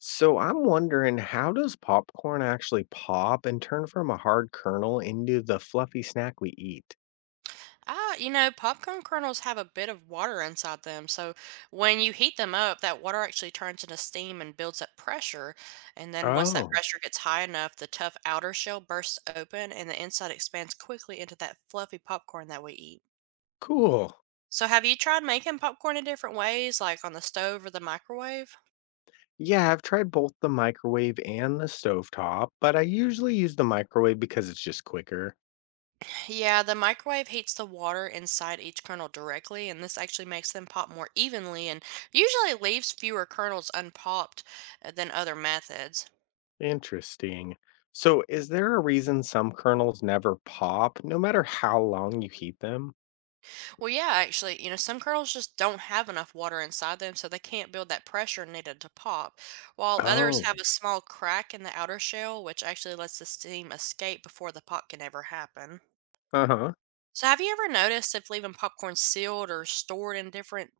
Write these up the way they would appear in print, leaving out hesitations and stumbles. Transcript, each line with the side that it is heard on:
left: So I'm wondering, how does popcorn actually pop and turn from a hard kernel into the fluffy snack we eat?
right: Ah, you know, popcorn kernels have a bit of water inside them. So when you heat them up, that water actually turns into steam and builds up pressure. And then once that
left: Oh,
right: pressure gets high enough, the tough outer shell bursts open and the inside expands quickly into that fluffy popcorn that we eat.
left: cool.
right: So have you tried making popcorn in different ways, like on the stove or the microwave?
left: Yeah, I've tried both the microwave and the stovetop, but I usually use the microwave because it's just quicker.
right: Yeah, the microwave heats the water inside each kernel directly, and this actually makes them pop more evenly and usually leaves fewer kernels unpopped than other methods.
left: Interesting. So is there a reason some kernels never pop no matter how long you heat them?
right: Well, yeah, actually, you know, some kernels just don't have enough water inside them, so they can't build that pressure needed to pop, while others
left: Oh,
right: have a small crack in the outer shell, which actually lets the steam escape before the pop can ever happen.
left: uh-huh.
right: So, have you ever noticed if leaving popcorn sealed or stored in different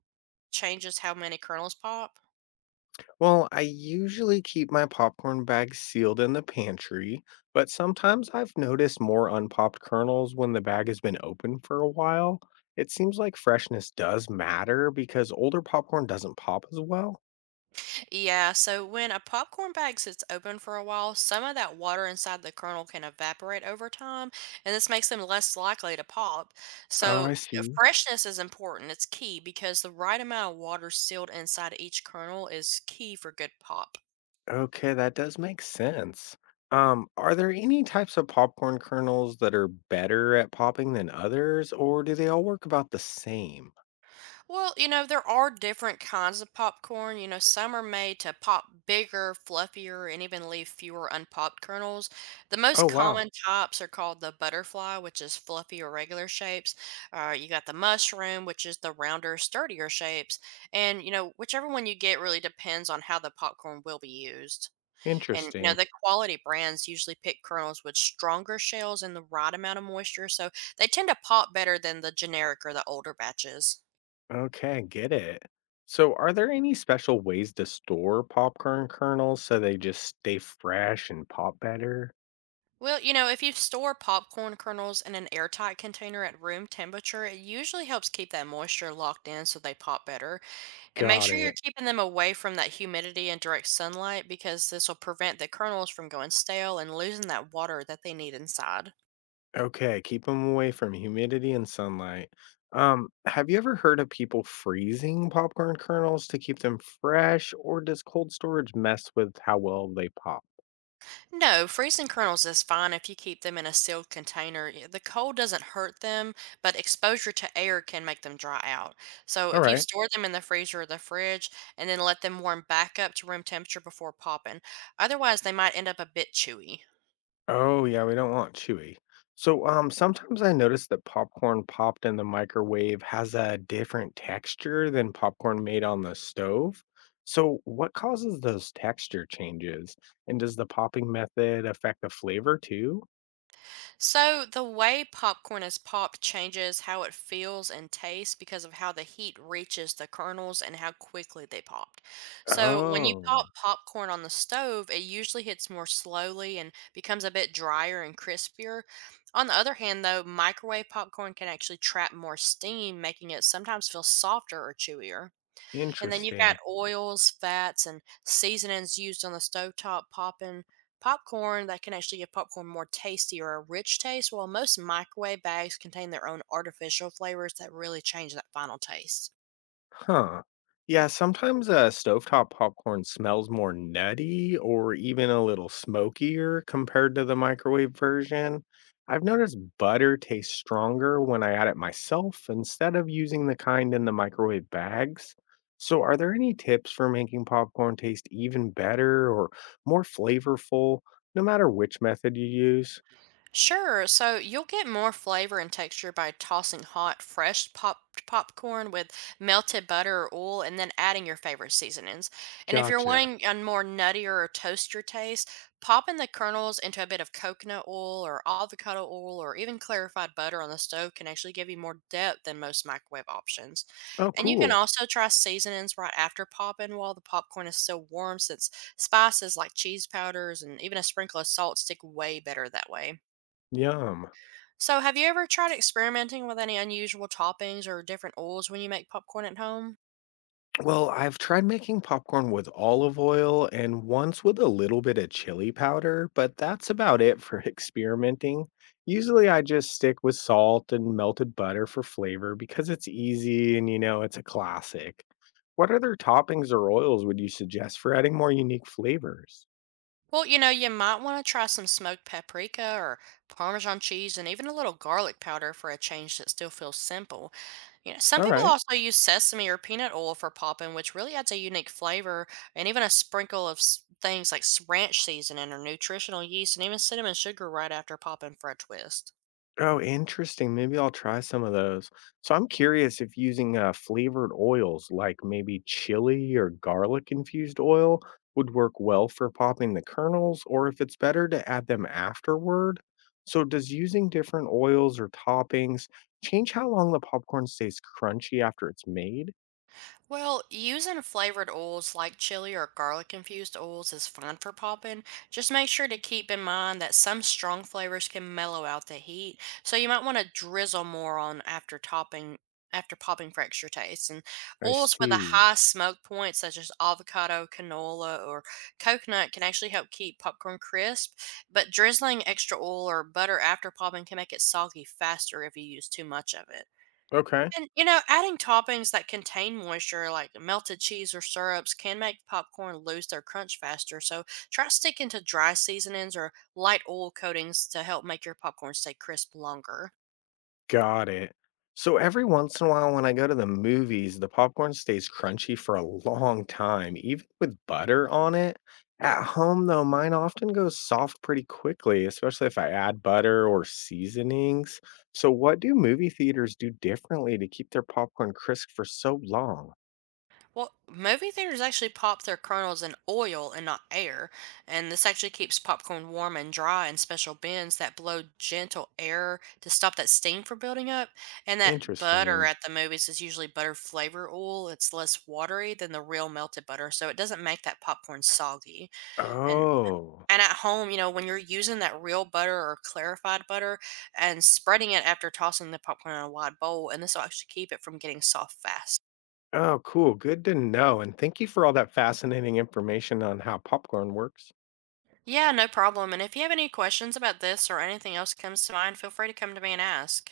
right: changes how many kernels pop?
left: Well, I usually keep my popcorn bag sealed in the pantry, but sometimes I've noticed more unpopped kernels when the bag has been open for a while. It seems like freshness does matter because older popcorn doesn't pop as well.
right: Yeah, so when a popcorn bag sits open for a while, some of that water inside the kernel can evaporate over time, and this makes them less likely to pop.
left: Oh,
right: So,
left: I see.
right: freshness is important, it's key because the right amount of water sealed inside each kernel is key for good pop.
left: Okay, that does make sense. Are there any types of popcorn kernels that are better at popping than others, or do they all work about the same?
right: Well, you know, there are different kinds of popcorn. You know, some are made to pop bigger, fluffier, and even leave fewer unpopped kernels. The
left: Oh,
right: most
left: wow.
right: common types are called the butterfly, which is fluffy or regular shapes. You got the mushroom, which is the rounder, sturdier shapes. And, you know, whichever one you get really depends on how the popcorn will be used. And, you know,
left: Interesting.
right: the quality brands usually pick kernels with stronger shells and the right amount of moisture. So they tend to pop better than the generic or the older batches.
left: Okay, get it. So, are there any special ways to store popcorn kernels so they just stay fresh and pop better?
right: Well, you know, if you store popcorn kernels in an airtight container at room temperature, it usually helps keep that moisture locked in so they pop better. And make
left: Got
right: sure you're
left: it.
right: keeping them away from that humidity and direct sunlight because this will prevent the kernels from going stale and losing that water that they need inside.
left: Okay, keep them away from humidity and sunlight. Have you ever heard of people freezing popcorn kernels to keep them fresh, or does cold storage mess with how well they pop?
right: No, freezing kernels is fine if you keep them in a sealed container. The cold doesn't hurt them, but exposure to air can make them dry out. So
left: All
right: if you
left: right.
right: store them in the freezer or the fridge and then let them warm back up to room temperature before popping, otherwise they might end up a bit chewy.
left: Oh, yeah, we don't want chewy. So, sometimes I notice that popcorn popped in the microwave has a different texture than popcorn made on the stove. So, what causes those texture changes? And does the popping method affect the flavor too?
right: So the way popcorn is popped changes how it feels and tastes because of how the heat reaches the kernels and how quickly they popped. So when you pop
left: Oh,
right: popcorn on the stove, it usually hits more slowly and becomes a bit drier and crispier. On the other hand, though, microwave popcorn can actually trap more steam, making it sometimes feel softer or chewier. And then you've got
left: interesting.
right: oils, fats, and seasonings used on the stovetop popping popcorn that can actually give popcorn more tasty or a rich taste, while most microwave bags contain their own artificial flavors that really change that final taste.
left: Huh. Yeah, sometimes stovetop popcorn smells more nutty or even a little smokier compared to the microwave version. I've noticed butter tastes stronger when I add it myself instead of using the kind in the microwave bags. So, are there any tips for making popcorn taste even better or more flavorful, no matter which method you use?
right: Sure. So you'll get more flavor and texture by tossing hot, fresh popped popcorn with melted butter or oil and then adding your favorite seasonings. And if you're
left: Gotcha.
right: wanting a more nuttier or toastier taste, pop in the kernels into a bit of coconut oil or avocado oil or even clarified butter on the stove can actually give you more depth than most microwave options.
left: Oh,
right: And you can
left: cool.
right: also try seasonings right after popping while the popcorn is still warm, since spices like cheese powders and even a sprinkle of salt stick way better that way.
left: Yum.
right: So, have you ever tried experimenting with any unusual toppings or different oils when you make popcorn at home?
left: Well, I've tried making popcorn with olive oil and once with a little bit of chili powder, but that's about it for experimenting. Usually I just stick with salt and melted butter for flavor because it's easy and you know it's a classic. What other toppings or oils would you suggest for adding more unique flavors?
right: Well, you know, you might want to try some smoked paprika or Parmesan cheese and even a little garlic powder for a change that still feels simple. You know, some
left: All
right: people
left: right.
right: also use sesame or peanut oil for popping, which really adds a unique flavor and even a sprinkle of things like ranch seasoning or nutritional yeast and even cinnamon sugar right after popping for a twist.
left: Oh, interesting. Maybe I'll try some of those. So I'm curious if using flavored oils like maybe chili or garlic infused oil would work well for popping the kernels or if it's better to add them afterward. So does using different oils or toppings change how long the popcorn stays crunchy after it's made?
right: Well, using flavored oils like chili or garlic infused oils is fine for popping. Just make sure to keep in mind that some strong flavors can mellow out the heat, so you might want to drizzle more on after popping for extra taste. And
left: I
right: oils with a
left: see.
right: high smoke point, such as avocado, canola, or coconut, can actually help keep popcorn crisp. But drizzling extra oil or butter after popping can make it soggy faster if you use too much of it.
left: Okay.
right: And, you know, adding toppings that contain moisture, like melted cheese or syrups, can make popcorn lose their crunch faster. So try sticking to dry seasonings or light oil coatings to help make your popcorn stay crisp longer.
left: Got it. So every once in a while when I go to the movies, the popcorn stays crunchy for a long time, even with butter on it. At home, though, mine often goes soft pretty quickly, especially if I add butter or seasonings. So, what do movie theaters do differently to keep their popcorn crisp for so long?
right: Well, movie theaters actually pop their kernels in oil and not air, and this actually keeps popcorn warm and dry in special bins that blow gentle air to stop that steam from building up. And that butter
left: Interesting.
right: at the movies is usually butter flavor oil. It's less watery than the real melted butter, so it doesn't make that popcorn soggy. And
left: Oh,
right: and at home, you know, when you're using that real butter or clarified butter and spreading it after tossing the popcorn in a wide bowl, and this will actually keep it from getting soft fast.
left: oh, cool. Good to know. And thank you for all that fascinating information on how popcorn works.
right: Yeah, no problem. And if you have any questions about this or anything else comes to mind, feel free to come to me and ask.